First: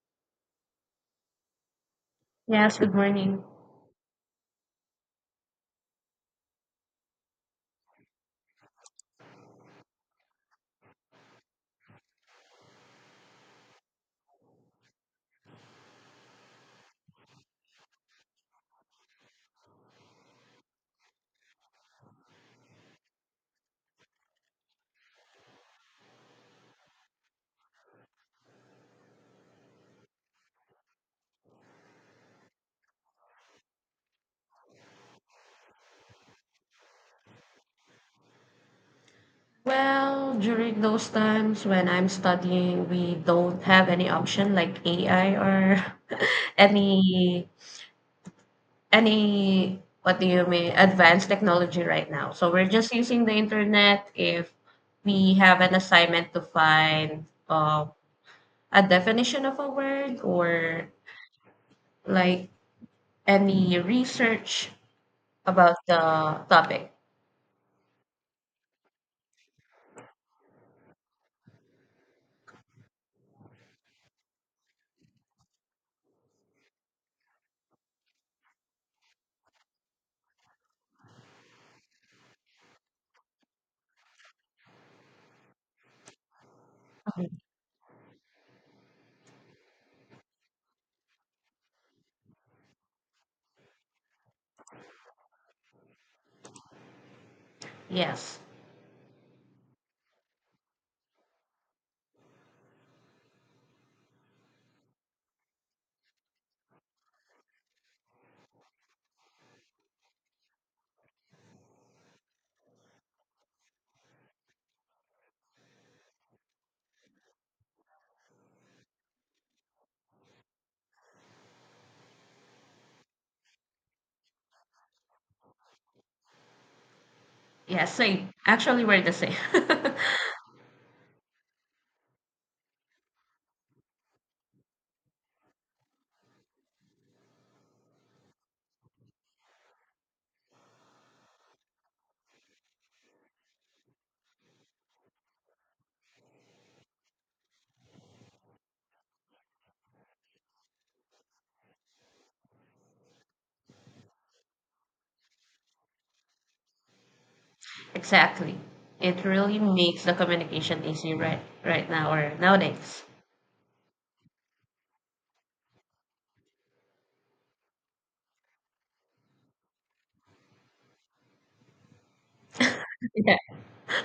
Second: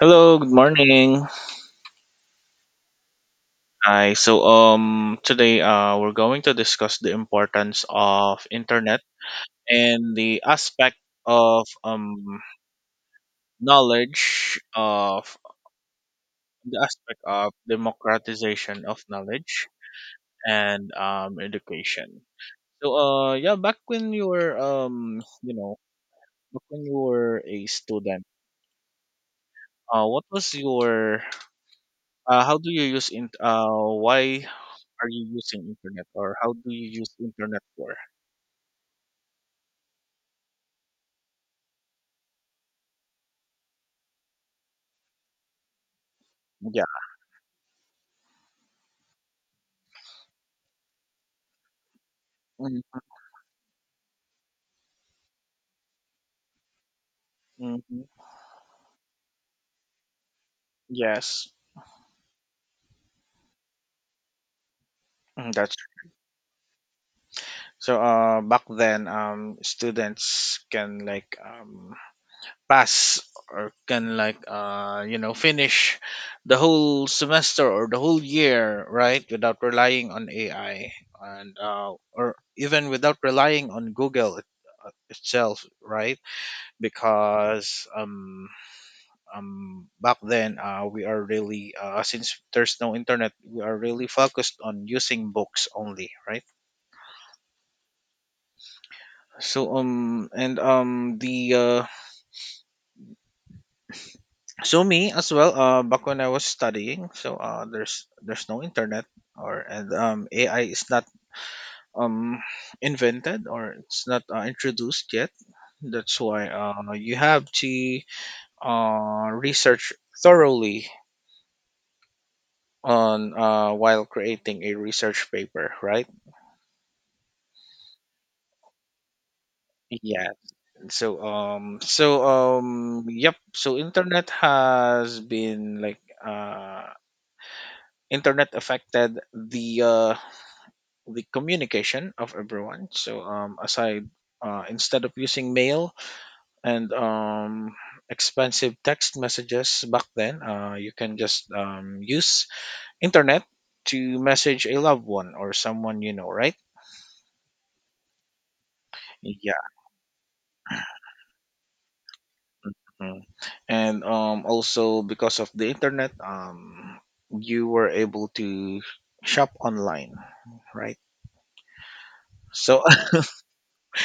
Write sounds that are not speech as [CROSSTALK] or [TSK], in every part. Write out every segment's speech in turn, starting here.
Hello, good morning. Yes, good morning. Hi. So today we're going to discuss the importance of internet and the aspect of knowledge of the aspect of democratization of knowledge and education. So yeah, back when you were back when you were a student, what was your how do you use in why are you using internet or how do you use internet for? Well, during those times when I'm studying, we don't have any option like AI or [LAUGHS] Yeah. any any what do you mean advanced technology right now. So we're just Hmm. using the internet if we have an assignment to find Hmm. a definition of a word or Yes. like any research Mm, that's about the topic. so. Back then, students can like pass or can like finish the whole semester or the whole year right without relying on AI and or even without relying on Google it, itself right Mhm. because back then we are really since there's no internet we are really focused on using books only right Yes. so and the so me as well back when I was studying so there's no internet or and AI is not um invented or it's not introduced yet. That's why you have to research thoroughly on while creating a research paper right. Yes, same. Actually, we're the same. [LAUGHS] Yeah, so yep, so internet has been like internet affected the communication of everyone so aside instead of using mail and expensive text messages back then you can just use internet to message a loved one or someone you know, right? Exactly. It really makes the communication easy right now or nowadays. Mm. And also because of the internet, you were able to shop online, right? So, Yeah.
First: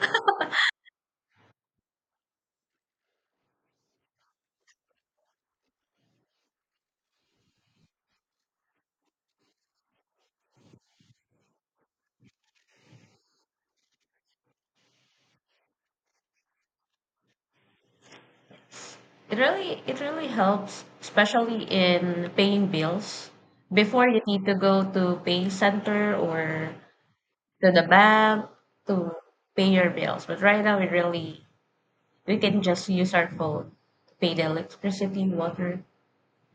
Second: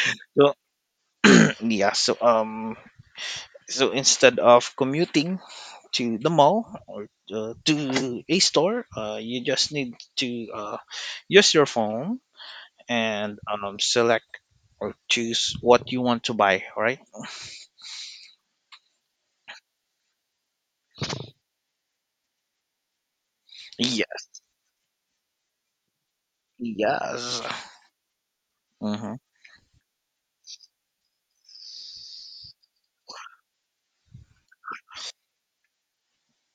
[LAUGHS] so [CLEARS THROAT] yeah, so so instead of commuting to the mall or to a store, you just need to use your phone and select or choose what you want to buy, right? It really helps, especially in paying bills. Before Yeah, you need to go to pay center or yes. to the bank to Mm-hmm. pay your bills. But right now it really we can just use our phone to pay the electricity, water,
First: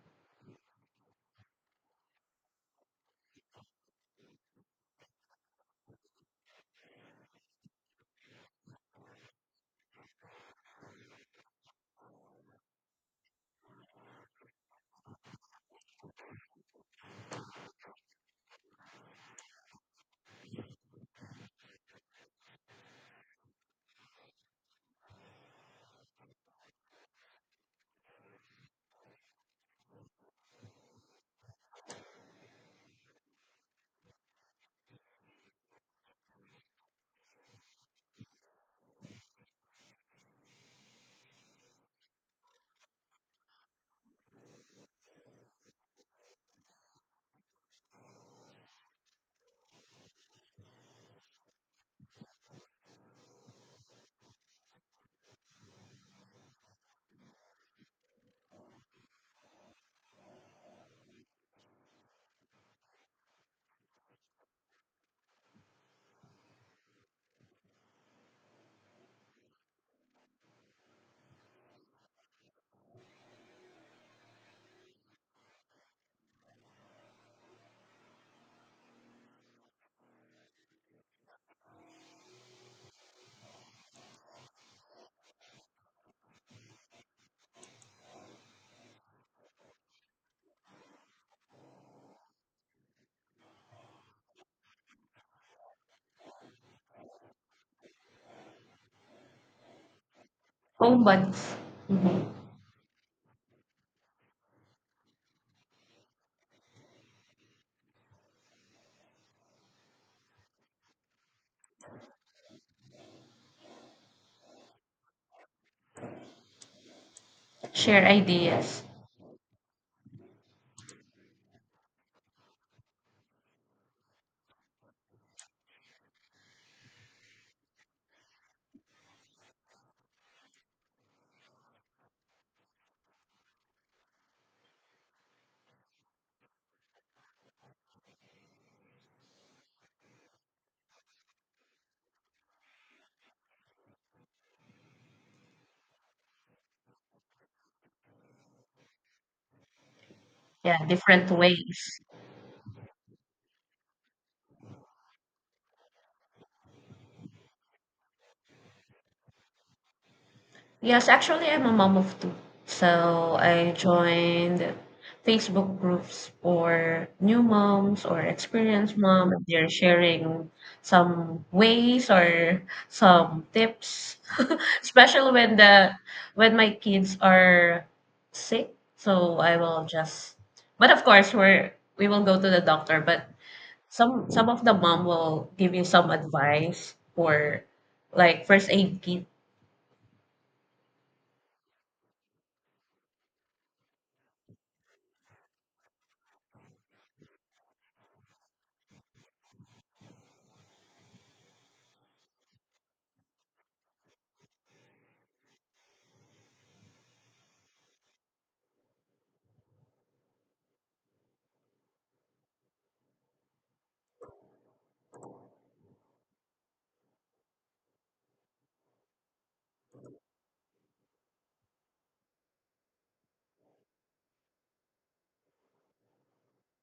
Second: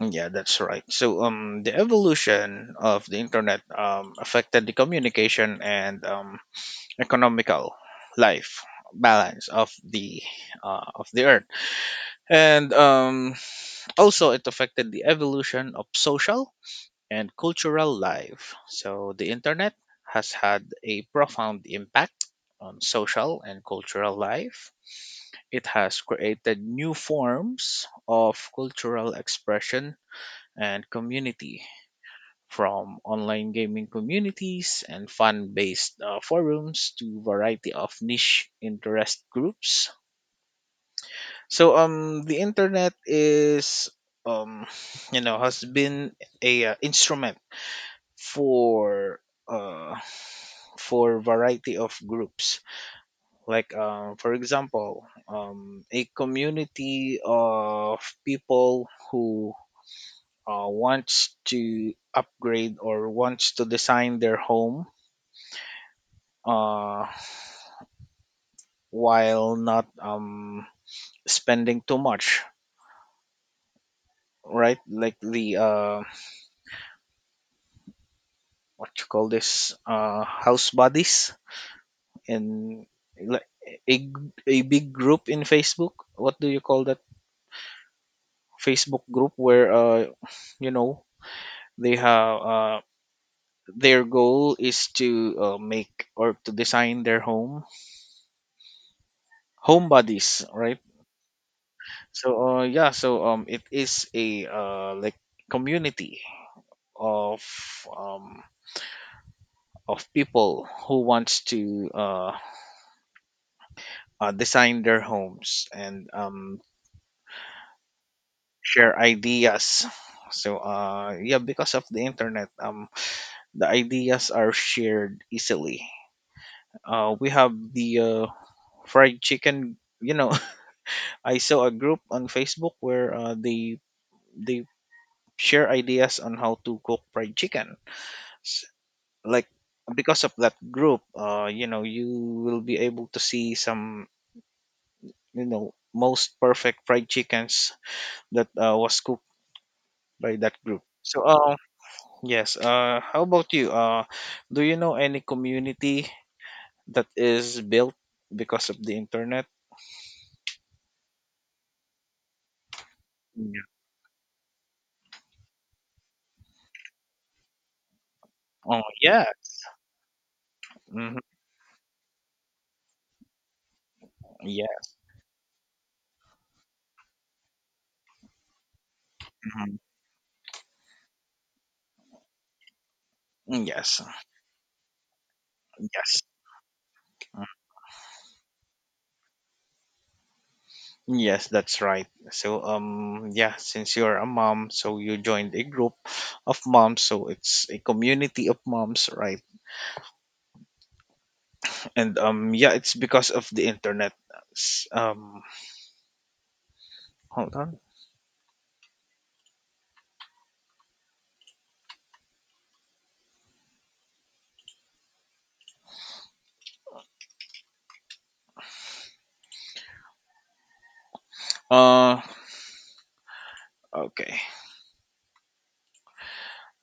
Mm, yeah, that's right. So, the evolution of the internet affected the communication and economical life balance of the earth, and also it affected the evolution of social and cultural life. So, the internet has had a profound impact on social and cultural life. It has created new forms of cultural expression and community, from online gaming communities and fan-based forums to variety of niche interest groups. So the internet is um [SIGHS] you know has been a instrument for uh for variety of groups like for example a community of people who wants to upgrade or wants to design their home uh while not spending too much, right? Like the what you call this house buddies, and like a big group in Facebook, what do you call that, Facebook group where you know they have their goal is to make or to design their home. Home buddies, right? home buds, hmm So yeah, so it is a like community of um of people who wants to design their homes and share ideas. share ideas. So yeah, because of the internet, the ideas are shared easily. We have the fried chicken. You know, [LAUGHS] I saw a group on Facebook where they share ideas on how to cook fried chicken. S- Like because of that group, you know, you will be able to see some, you know, most perfect fried chickens that was cooked by that group, Yeah, so different ways. yes. How about you? Do you know any community that is built because of the internet? Yes, actually, I'm a mom of two. So Yeah. I joined Facebook groups for new moms or Oh experienced yeah. mom. They're sharing Hmm. some ways or some tips, Yeah. [LAUGHS] especially when the when my kids are sick. So I Mhm. will just, but of course, we will go to the doctor. But Mm, yes. some of the mom will give you some Yes. advice Mm, for like first aid kit. yes, that's right. So yeah, since you're a mom, so you joined a group of moms, so it's a community of moms, right? And yeah, it's because of the internet. S- hold on. Uh, okay.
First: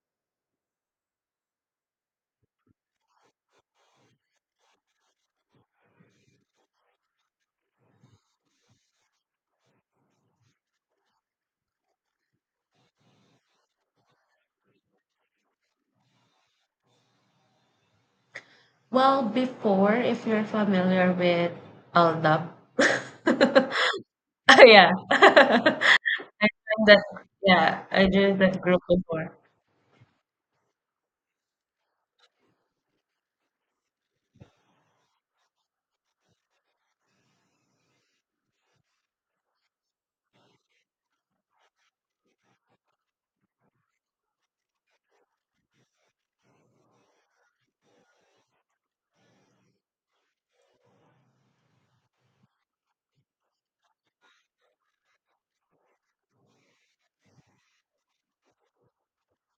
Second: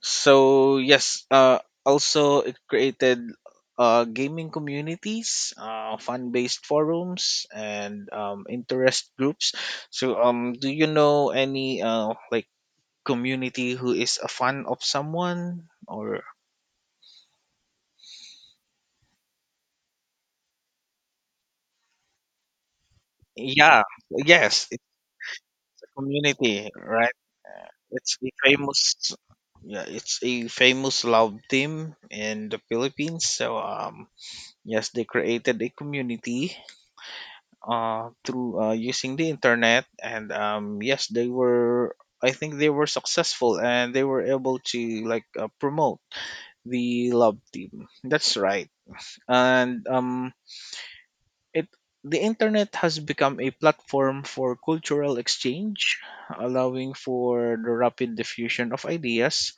So yes, also it created gaming communities, fun-based forums, and interest groups. So do you know any like community who is a fan of someone, or Well, before, if you're familiar with LDAP, [LAUGHS] yeah, oh yes, it's yeah, a [LAUGHS] I community, joined that. right? Yeah, I It's a joined that famous, group before. yeah, it's a famous love team in the Philippines. So yes, they created a community through using the internet, and yes, they were. I think they were successful, and they were able to like promote the love team. That's right, and it the internet has become a platform for cultural exchange, allowing for the rapid diffusion of ideas,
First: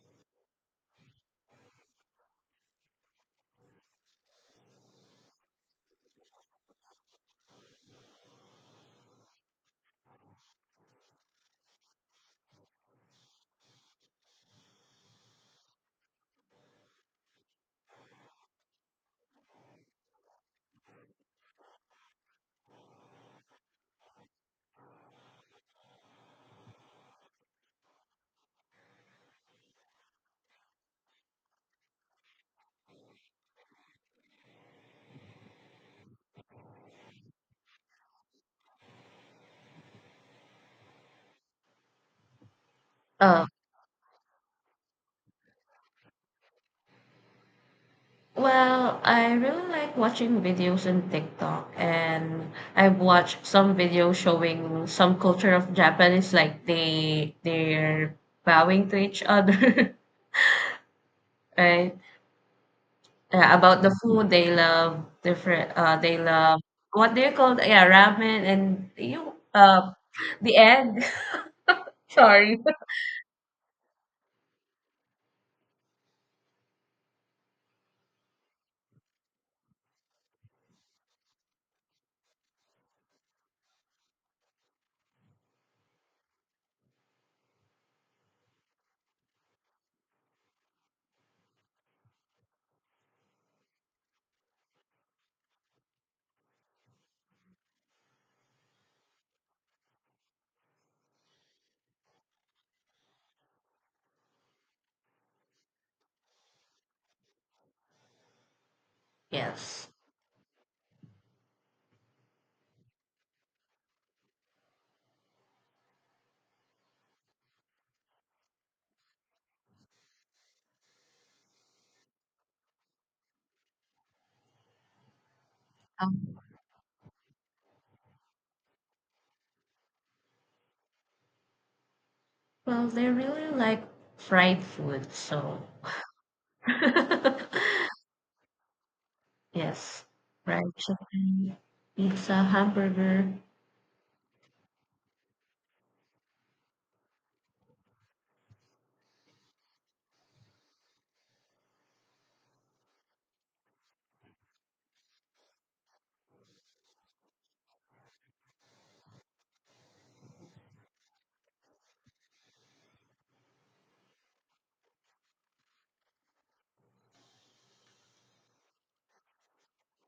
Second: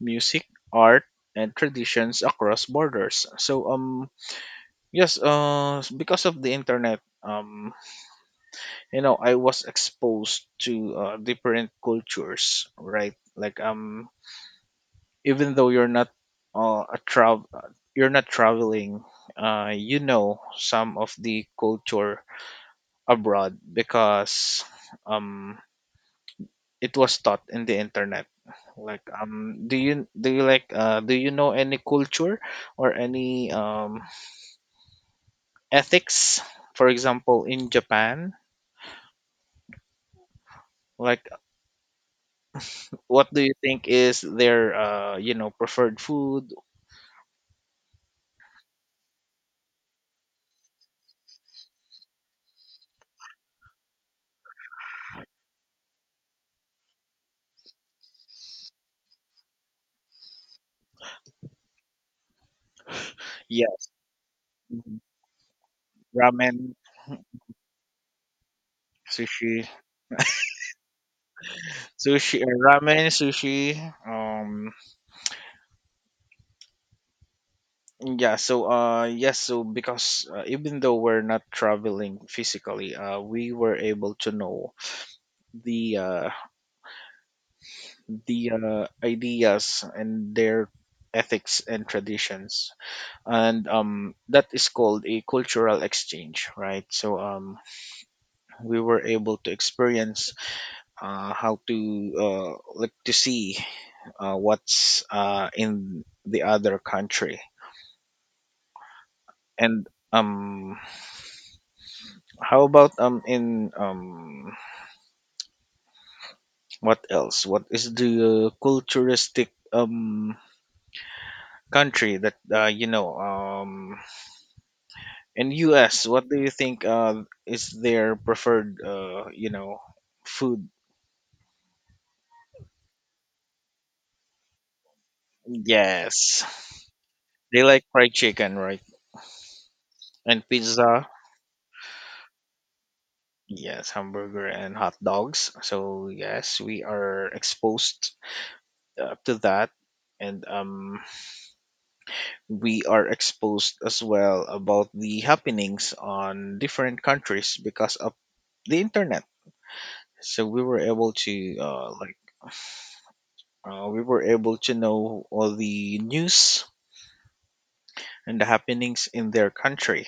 music, art, and traditions across borders. So yes, because of the internet, you know, I was exposed to different cultures, right? Like, even though you're not a travel, you're not traveling, you know, some of the culture abroad because um, it was taught in the internet. Like, do you like do you know any culture or any ethics, for example, in Japan? Like, what do Uh, you think is their preferred food? well, I really like watching videos on TikTok, and I've watched some videos showing some culture of Japanese, like they're bowing to each other, [LAUGHS] right? Yeah, Yeah, about the food they love different they love ramen, what do you call it? Yeah, ramen and you sushi, the egg. [LAUGHS] sushi, Sorry. ramen, sushi. Um, yeah. So yes. So because even though we're not traveling physically, we were able to know the uh the ideas and their ethics and traditions, and that is called a cultural exchange, right? So we were able to experience how to look to see what's in the other country. And Yes, how about in what else, what is the culturistic country that you know, in US, what um, do you think is their preferred food? well they really like fried food so. Yes, they like [LAUGHS] fried chicken, right? Yes, And fried pizza. chicken, pizza, hamburger. Yes, hamburger and hot dogs. So yes, we are exposed to that, and we are exposed as well about the happenings on different countries because of the internet. So we were able to like we were able to know all the news and the happenings in their country.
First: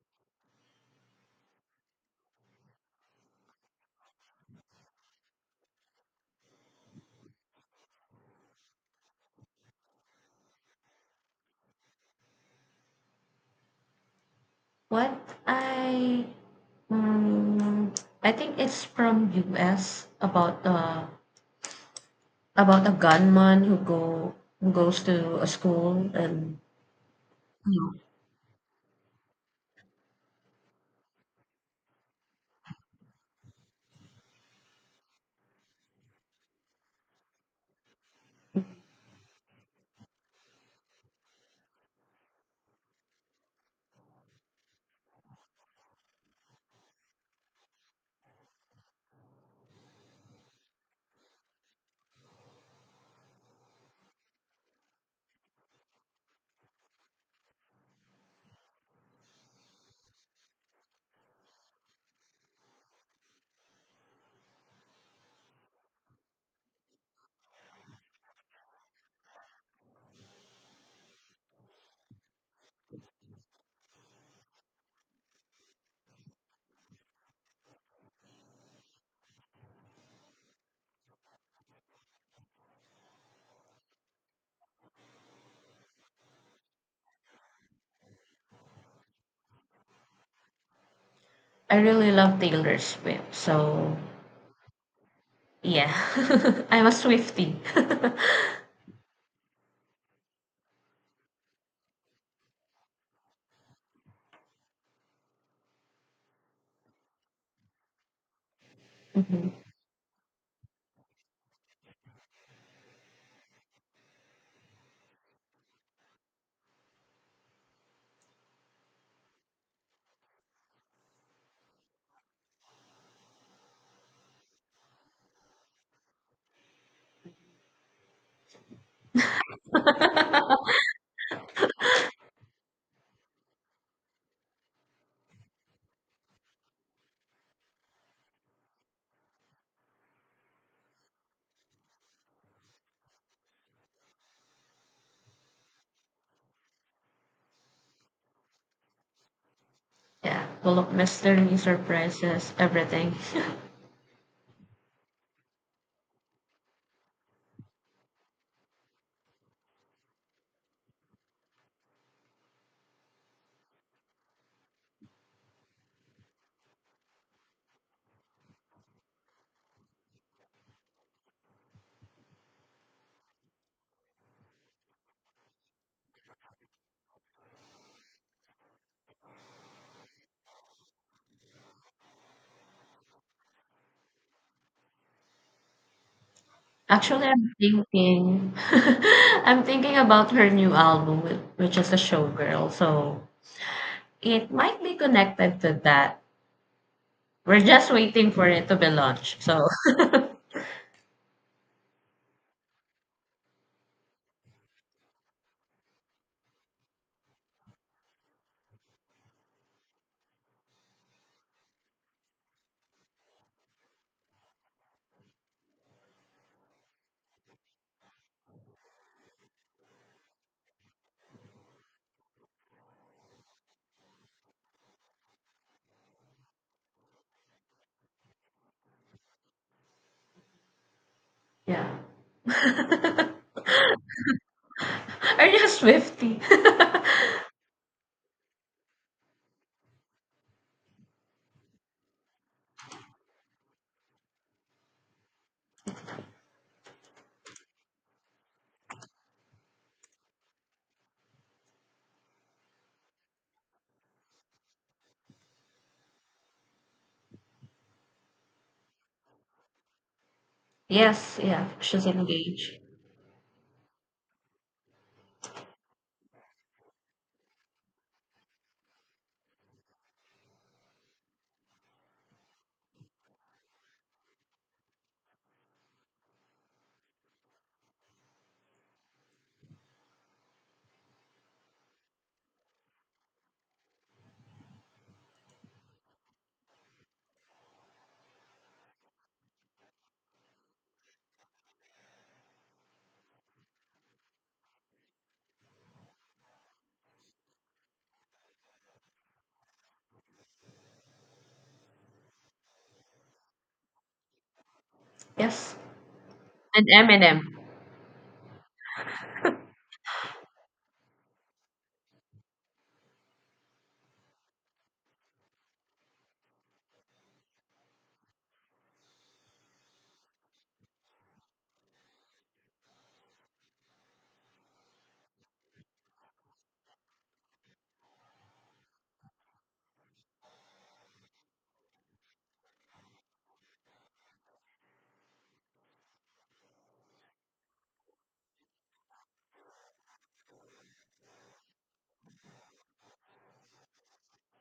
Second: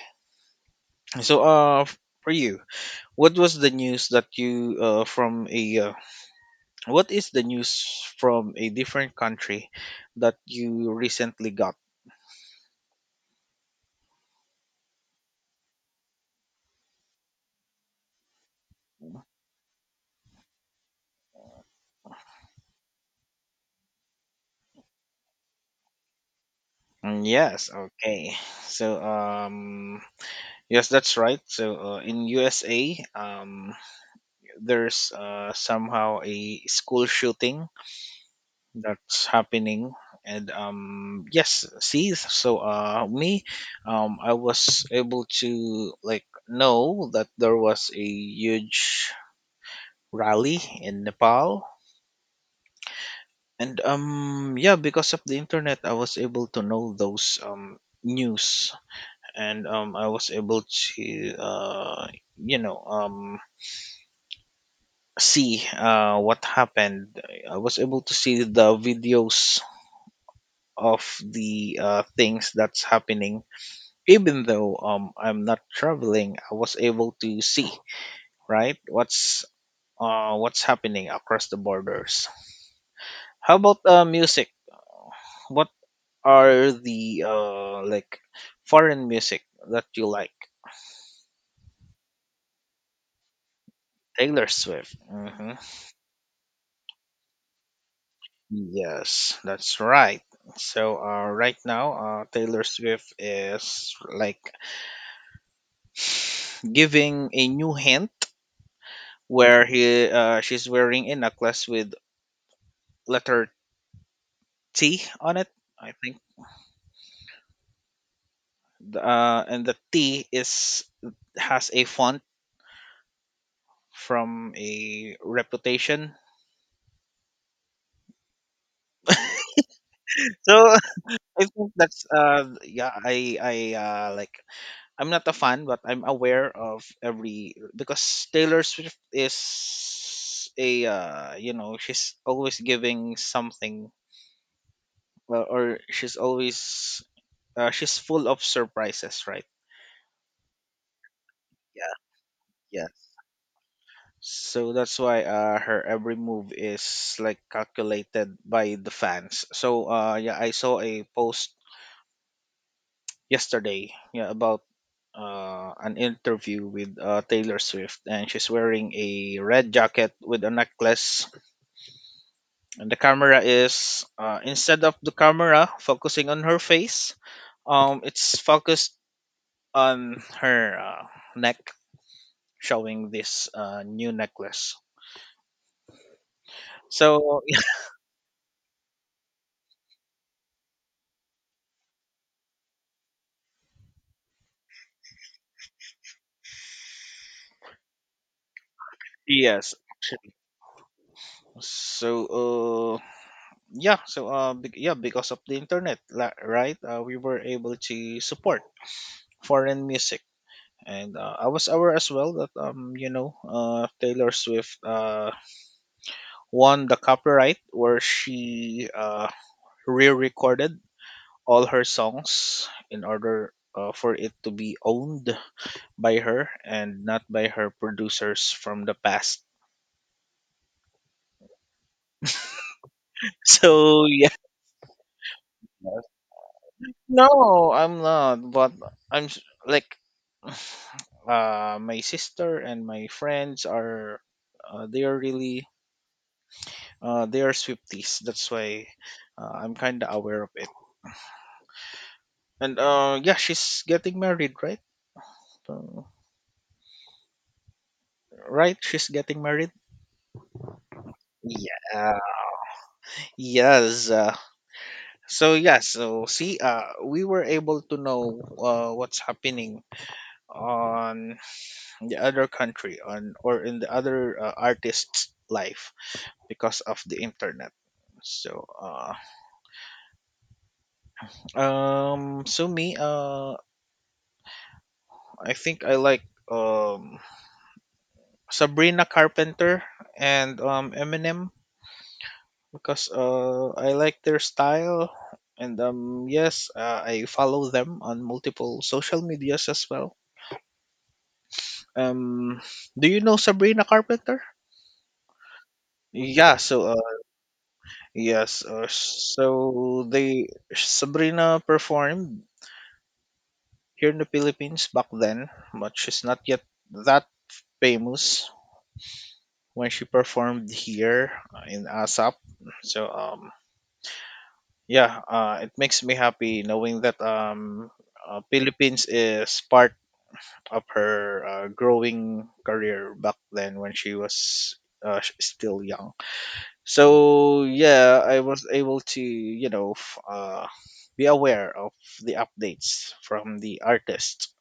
So for you, what was the news that you from a what is the news from a different country that you recently got? What I, mm, I think it's from US about a gunman who go who goes to a school and Mm, yes, okay. So, yes, that's right. So, in USA, there's somehow a school shooting that's happening. And yes, see, so me, I was able to like know that there was a huge rally in Nepal. And yeah, because of the internet, I was able to know those news, and I was able to uh you know um see what happened. I was able to see the videos of the things that's happening. Even though I'm not traveling, I was able to see right what's happening across the borders. How about music? What are the like foreign music that you like? I really love Taylor Swift. So, Taylor Swift. Hmm. yeah, [LAUGHS] I'm a Swiftie. [LAUGHS] Yes, that's right. So right now Taylor Swift is like giving a new hint Mhm. where he she's wearing a necklace with letter T on it, I think. And the T is has a font from a reputation. So [LAUGHS] I think that's yeah, I like I'm not a fan, but I'm aware of every because Taylor Swift is a you know, she's always giving something or she's always she's full of surprises, right? Yeah, full of mystery, Yeah, surprises, yeah. everything. So that's why her every move is like calculated by the fans. So yeah, I saw a post yesterday, yeah, about an interview with Taylor Swift, and she's wearing a red jacket with a necklace. And the camera is instead of the camera focusing on her face, it's focused on her neck, showing this new necklace. [LAUGHS] Actually, So [LAUGHS] I'm thinking about her new album, which is a showgirl. So it might be connected to that. We're just waiting for it to be [LAUGHS] launched. So yes, so yeah, because of the internet, la- right? We were able to support foreign music. And I was aware as well that Taylor Swift won the copyright where she re-recorded all her songs in order for it to be owned by her and not by her producers from the past. [LAUGHS] [LAUGHS] yeah, [LAUGHS] So yeah, are you a Swiftie? no, I'm not. But like my sister and my friends are they are really they are Swifties. That's why I'm kind of aware of it. And yeah, she's getting married, right? So, right, she's getting married. [LAUGHS] Yes, yeah, she's Yeah. engaged. Yes. So yeah, so see, we were able to know what's happening on the other country on or in the other artist's life because of the internet. So so me, I think I like um Sabrina Carpenter and Eminem because I like their style, and yes, I follow them on multiple social medias as well. Um, do you know Sabrina Carpenter? Yes, Yeah, and Eminem. yes, so they Sabrina performed here in the Philippines back then, but she's not yet that famous when she performed here in ASAP. So um, yeah, it makes me happy knowing that Philippines is part of her growing career back then when she was still young. So yeah, I was able to be aware of the updates from the artist,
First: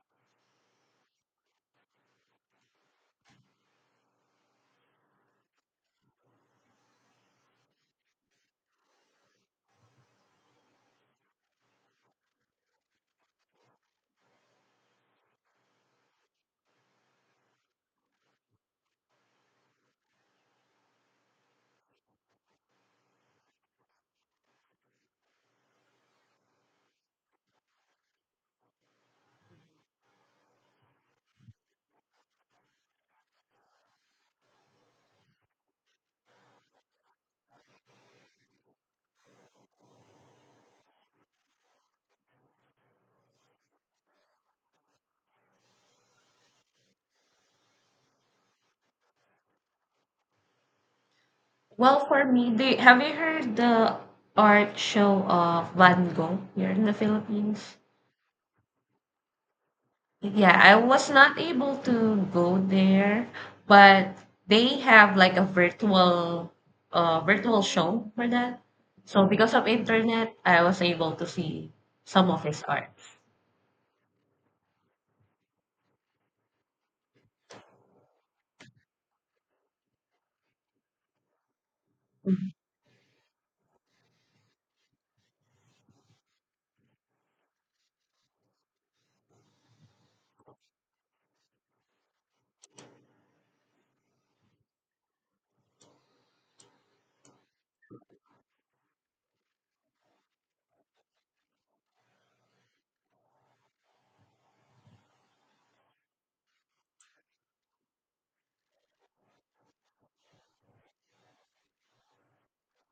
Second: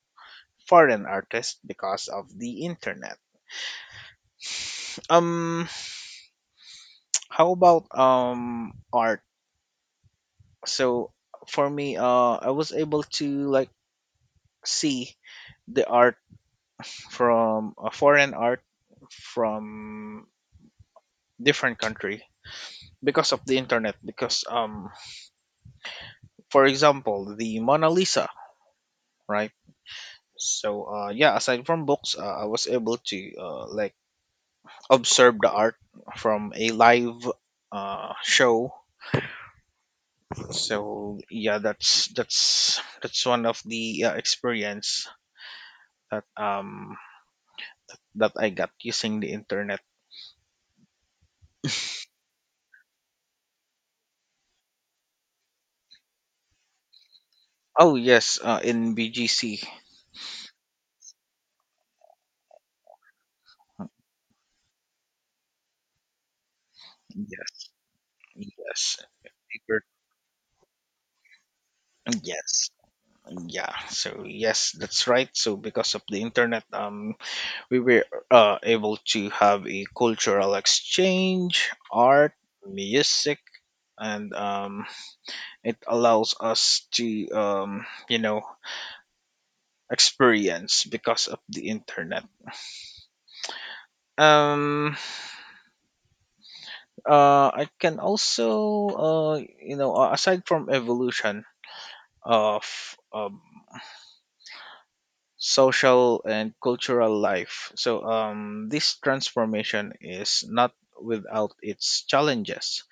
foreign artist, because of the internet um [TSK] how about art? So for me, I was able to like see the art from a foreign art from different country because of the internet, because for example the Mona Lisa, right? Yeah, aside from books, I was able to like observe the art from a live show. So yeah, that's one of the experience that um that I got using the internet. Well, for me, have you heard the art show of Van Gogh here in the Philippines? Oh yes, in BGC. Yeah, I was not able to go there, but they have like a virtual Yes, show for that. yes, So because of paper- internet, I was able to see some of his yes, art. yeah. So yes, that's right. So because of the internet, we were able to have a cultural exchange, art, Mhm. music, and it allows us to, experience because of the internet. Um, I can also, aside from evolution of social and cultural life, so this transformation is not without its challenges.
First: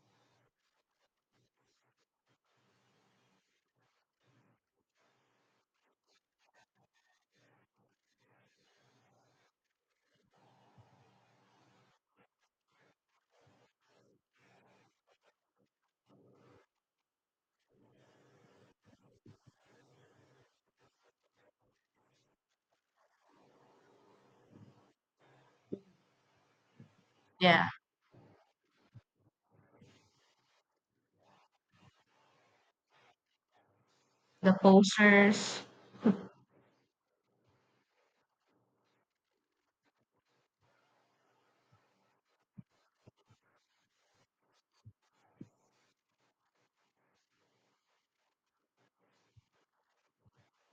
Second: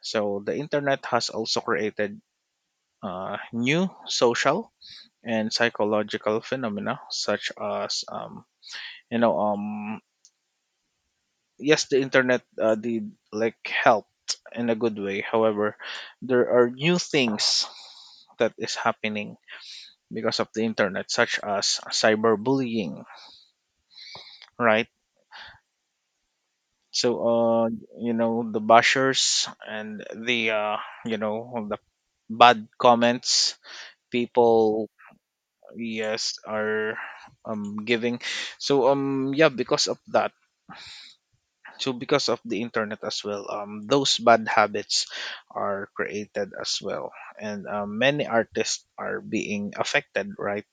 So the internet has also created new social and psychological phenomena such as you know um yes, the internet did like helped in a good way. However, there are new things that is happening because of the internet such as cyberbullying, right? So uh Yeah, you know the bashers and the you know the bad comments the people, posters. yes, are giving. Yeah, because of that, so because of the internet as well, those bad habits are created as well, and many artists are being affected, right?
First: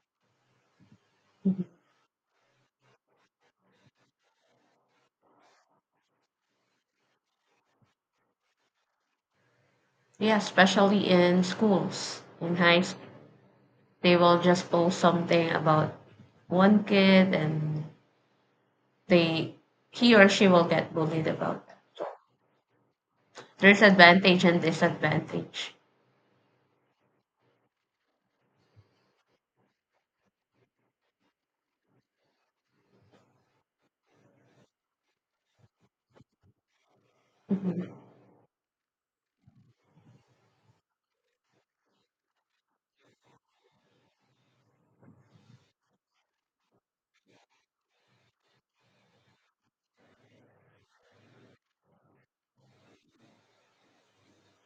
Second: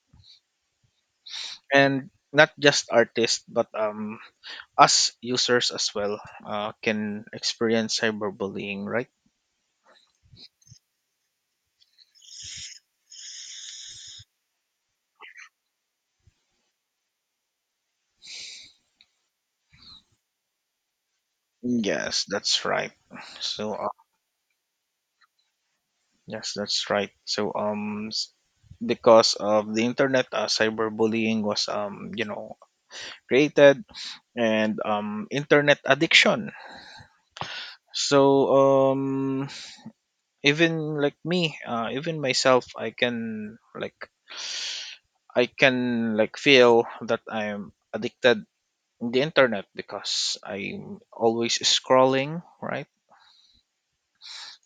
Mhm. And not just artists but us users as well can experience cyberbullying, right? Yeah, especially in schools, in high school, they will just post something about one kid and they he or she will get bullied about. Yes, that's right. so There's uh, advantage and disadvantage. yes, that's right. Because of the internet cyberbullying was created. And internet addiction. Mhm. so um even like me, even myself, I can like feel that I'm addicted in the internet because I'm always scrolling, right?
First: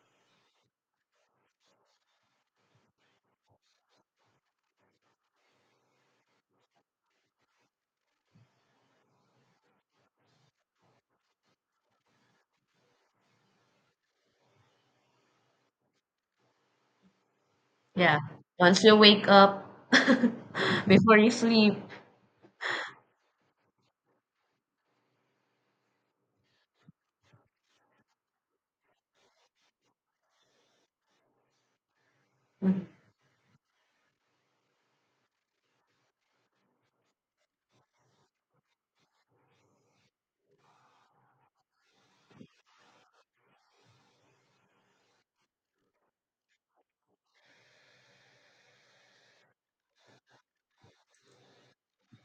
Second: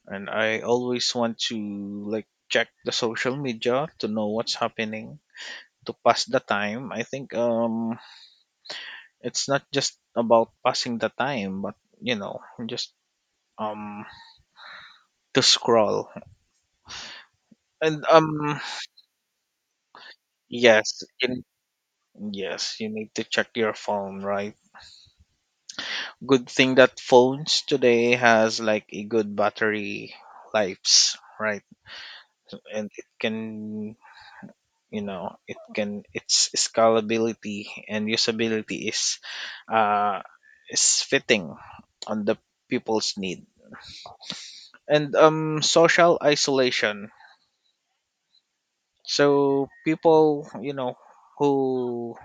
And I always want to like check the social media to know what's happening to pass the time. I think it's not just about passing the time but you know just um to scroll. And Yeah. Once you wake up, [LAUGHS] yes, before you in, sleep. yes, you need to check your phone, right? Good thing that phones today has like a good battery lives, right? And Mhm. it can, you know, it can its scalability and usability uh, is fitting on the people's need. And social isolation. So people, who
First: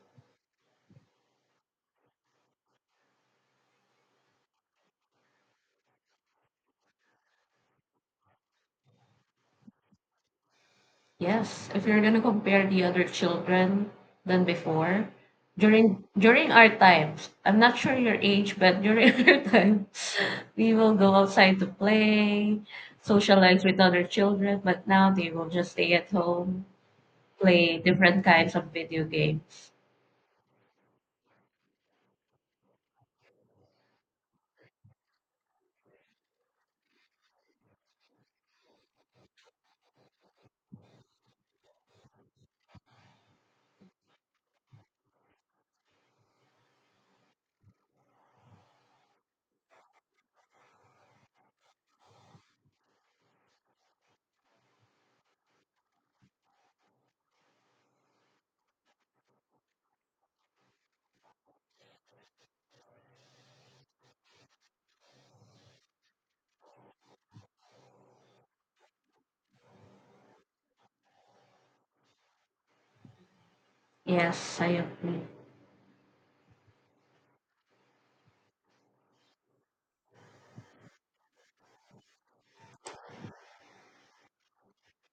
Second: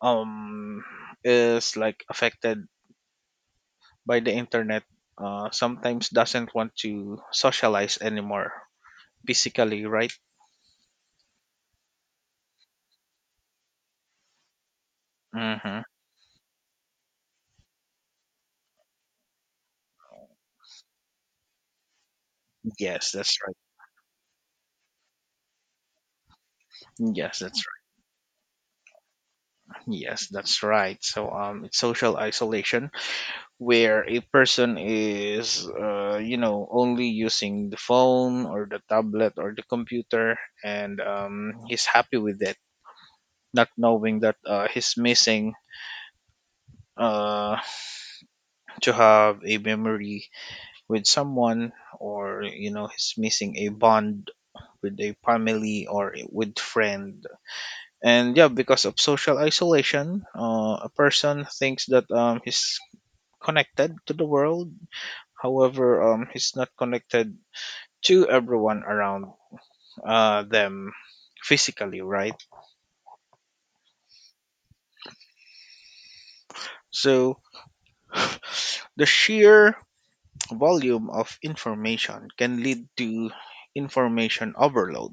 um is like affected by the internet sometimes doesn't want to socialize anymore physically, right? Yes, if you're gonna compare the other children than before, Mm-hmm. during our times, I'm not sure your age, but during [LAUGHS] our time, we will go outside to play, Yes, that's right. socialize with other children, but now they will just stay at home, Yes, that's play different kinds of video games. right. Yes, that's right. It's social isolation where a person is, only using the phone or the tablet or the computer, and he's happy with it, not knowing that he's missing uh to have a memory with someone, or you know he's missing a bond with a family or with friend, and yeah, because of social isolation, a person thinks that he's connected to the world. However, he's not connected to everyone around them, physically, right? Yes, I agree. So [SIGHS] the sheer volume of information can lead to information overload,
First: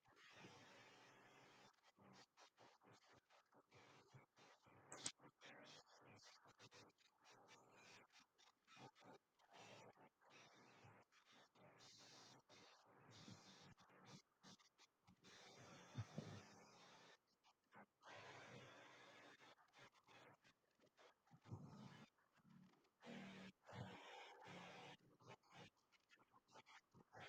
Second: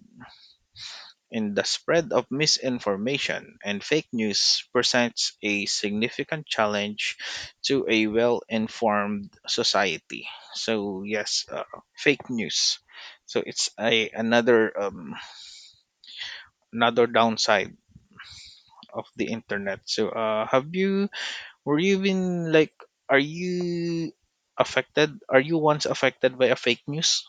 in the spread of misinformation, and fake news presents a significant challenge to a well informed society. So, yes, fake news. So it's a another another downside of the internet. Have you were you been like are you affected? Are you once affected by a fake news?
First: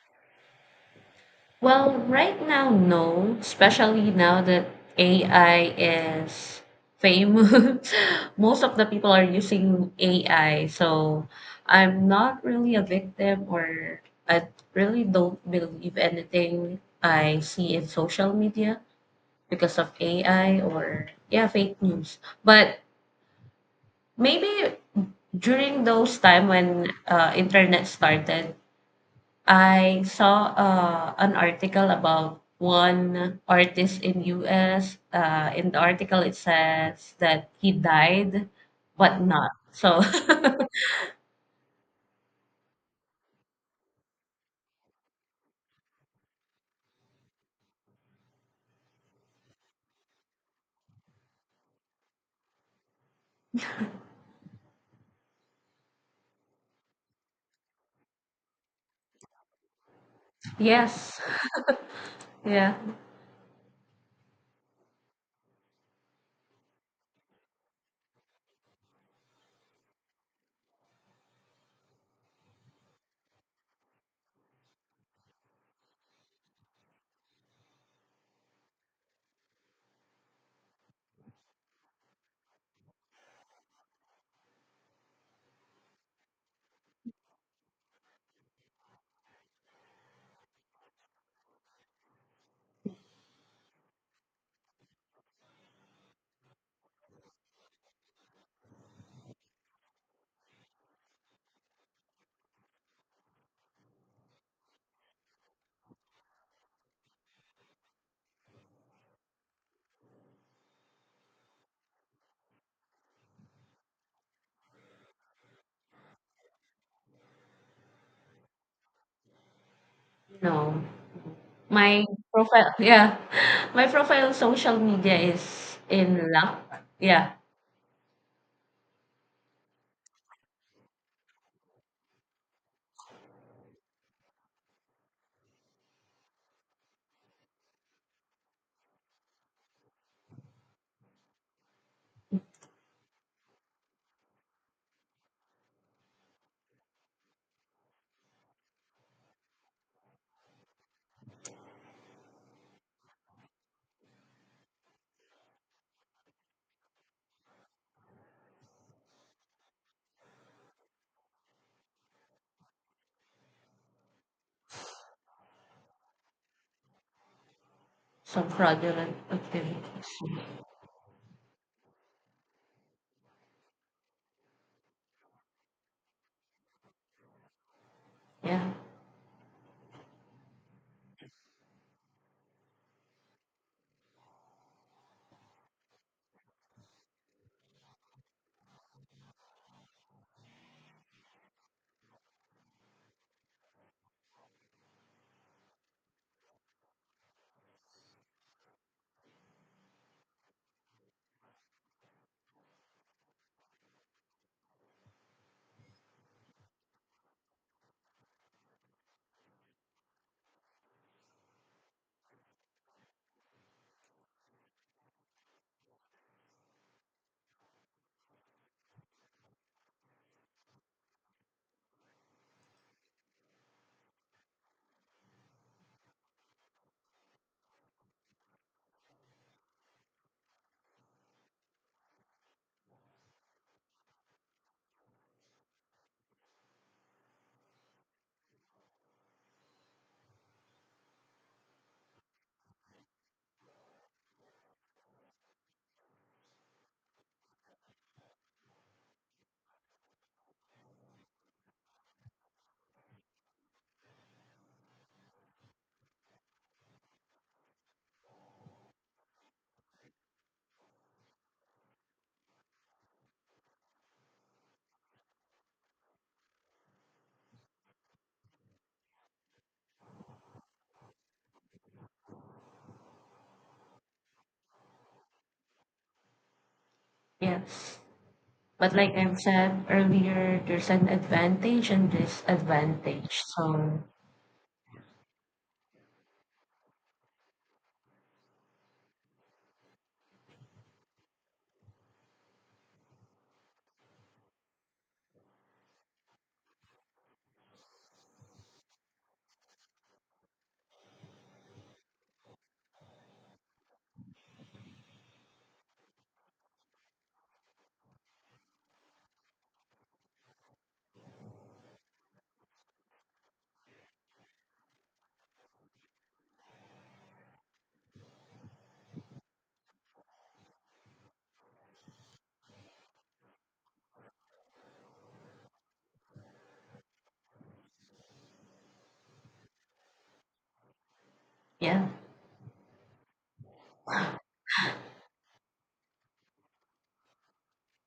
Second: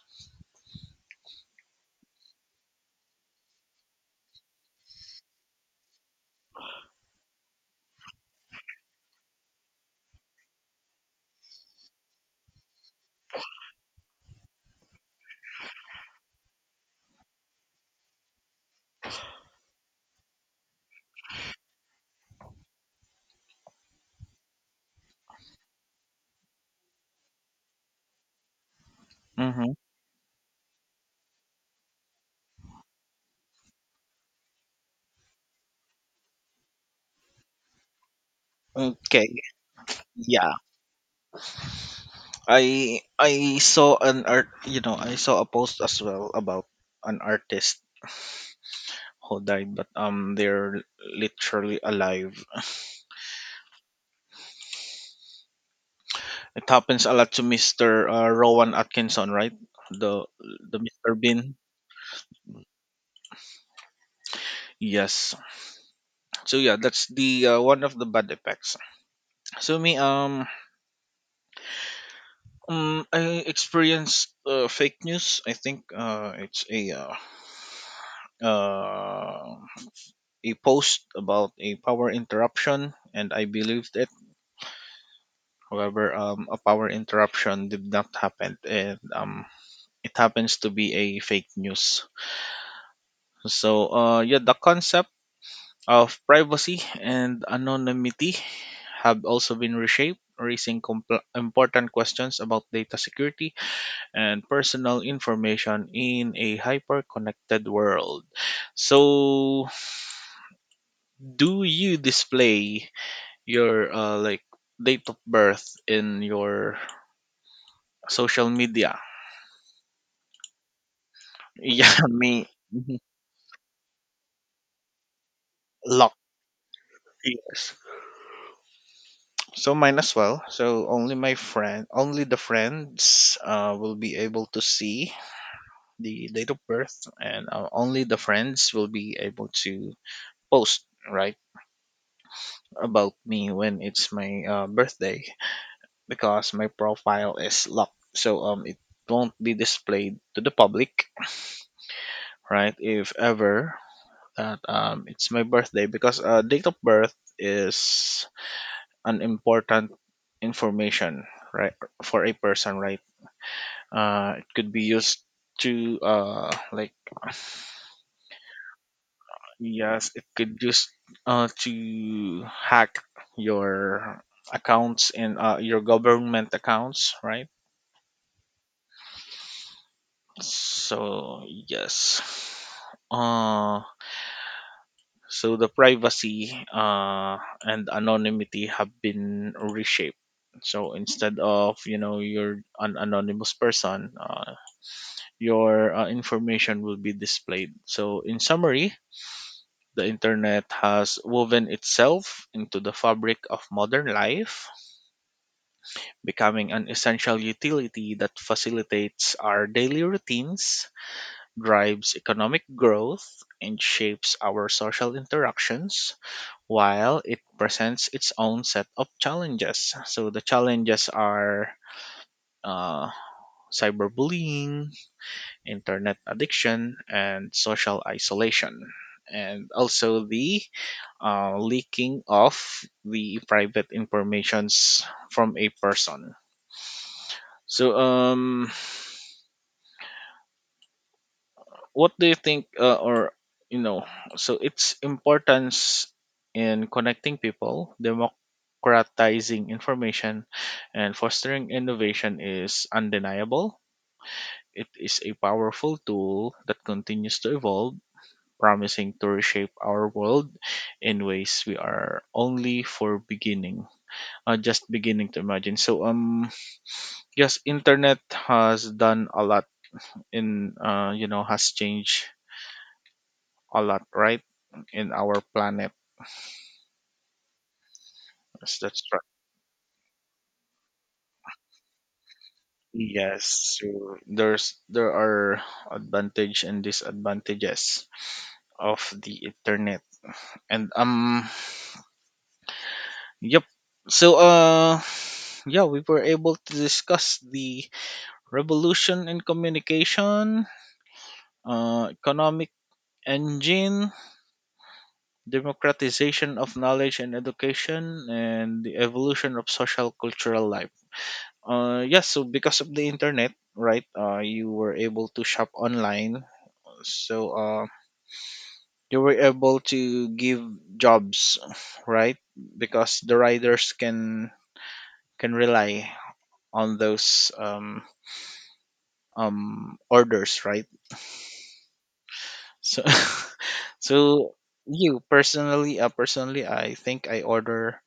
Well, right now, no, especially now that AI is famous. [LAUGHS] Most of the people are using AI, so I'm not really a victim or I really don't believe anything I see in social media because of AI or yeah, fake news. But maybe during those time when internet started, Mm-hmm. I saw an article about one artist in US. In the article, it says that he died, but Okay. not. So Yeah. I saw a post as well about an artist who died, but they're literally alive. It happens a lot to Mister Rowan Atkinson, right? The [LAUGHS] the Mister yes, Bean. yeah, Yes. So yeah, that's the one of the bad effects. So me, I experienced fake news. I think it's uh, a post about a power interruption, and I believed. However, a power interruption did not happen, and it happens to be a fake news. So, yeah, the concept of privacy and anonymity have also been reshaped, raising important questions about data security and personal information in a hyper-connected world. So, do you display your like date of birth in your social media? no. Yeah, My [LAUGHS] me, profile, mhm, yeah, [LAUGHS] my profile on social media is luck. in luck. Yeah, Yes. So mine as well. So only my friend, only the friends, will be able to see the date of birth, and only the friends will be able to post, right, about me when it's my birthday because my profile is locked. It won't be displayed to the public, right? If ever that it's my birthday because date of birth is an important information, right, for a person, right? It could be used to like some fraudulent yes, activities. it could use to hack your accounts and your government accounts, right? Yeah, So yes, uh so the privacy and anonymity have been reshaped. So instead of you're an anonymous person, your information will be displayed. So, in summary, the internet has woven itself into the fabric of modern life, becoming an essential utility that facilitates our daily routines, drives economic growth, and shapes our social interactions, while it presents its own set of challenges. So, the challenges are uh, cyberbullying, internet addiction, and social isolation. And also the leaking of the private informations from a person. So, what do you think, you know, so its importance in connecting people, democratizing information, and fostering innovation is undeniable. It is a powerful tool that continues to evolve, promising to reshape our world in ways we are only for beginning just beginning to imagine. Yes, internet has done a lot in has changed a lot, right, in our planet. yes. Yes, But that's like right. I've said earlier, there's an advantage and disadvantage. Yes, So so there are advantage and disadvantages of the internet, and yep. so uh yeah, we were able to discuss the revolution in communication, economic engine, democratization of knowledge and education, and the evolution of social cultural life. Yes, so because of the internet, right, you were able to shop online. So uh, you were able to give jobs, right? Because the riders can rely on those orders, right? yeah. So, [LAUGHS] so you personally, personally, I think I order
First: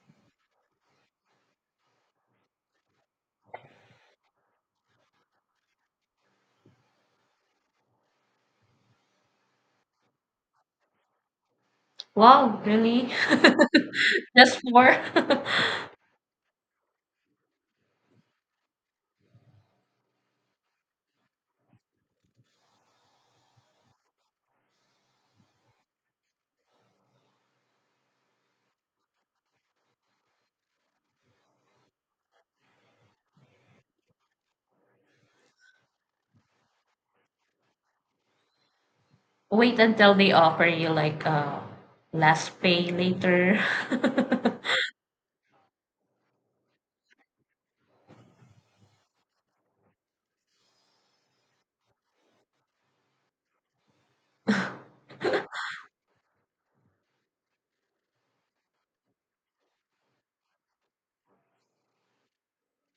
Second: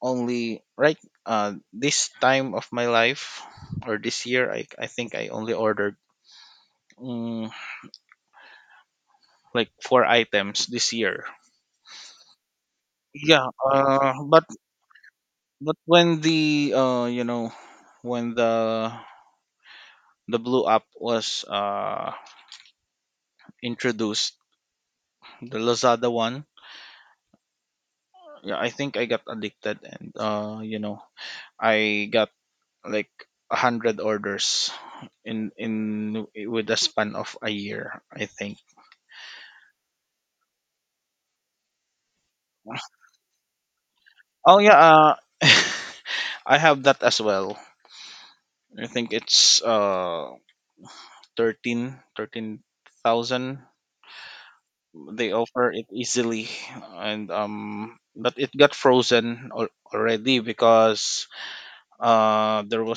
only, right, this time of my life, or this year. I think I only ordered mm, like four items this year. Wow, really? Yeah, [LAUGHS] Just four? but when the when the blue app was introduced, the Lazada one, yeah, I think I got addicted and I got like 100 orders in with a span of a year, I think. [LAUGHS] Wait until they offer you like last pay later. Oh [LAUGHS] yeah, [LAUGHS] I have that as well. I think it's thirteen thirteen thousand. They offer it easily and but it got frozen already because there was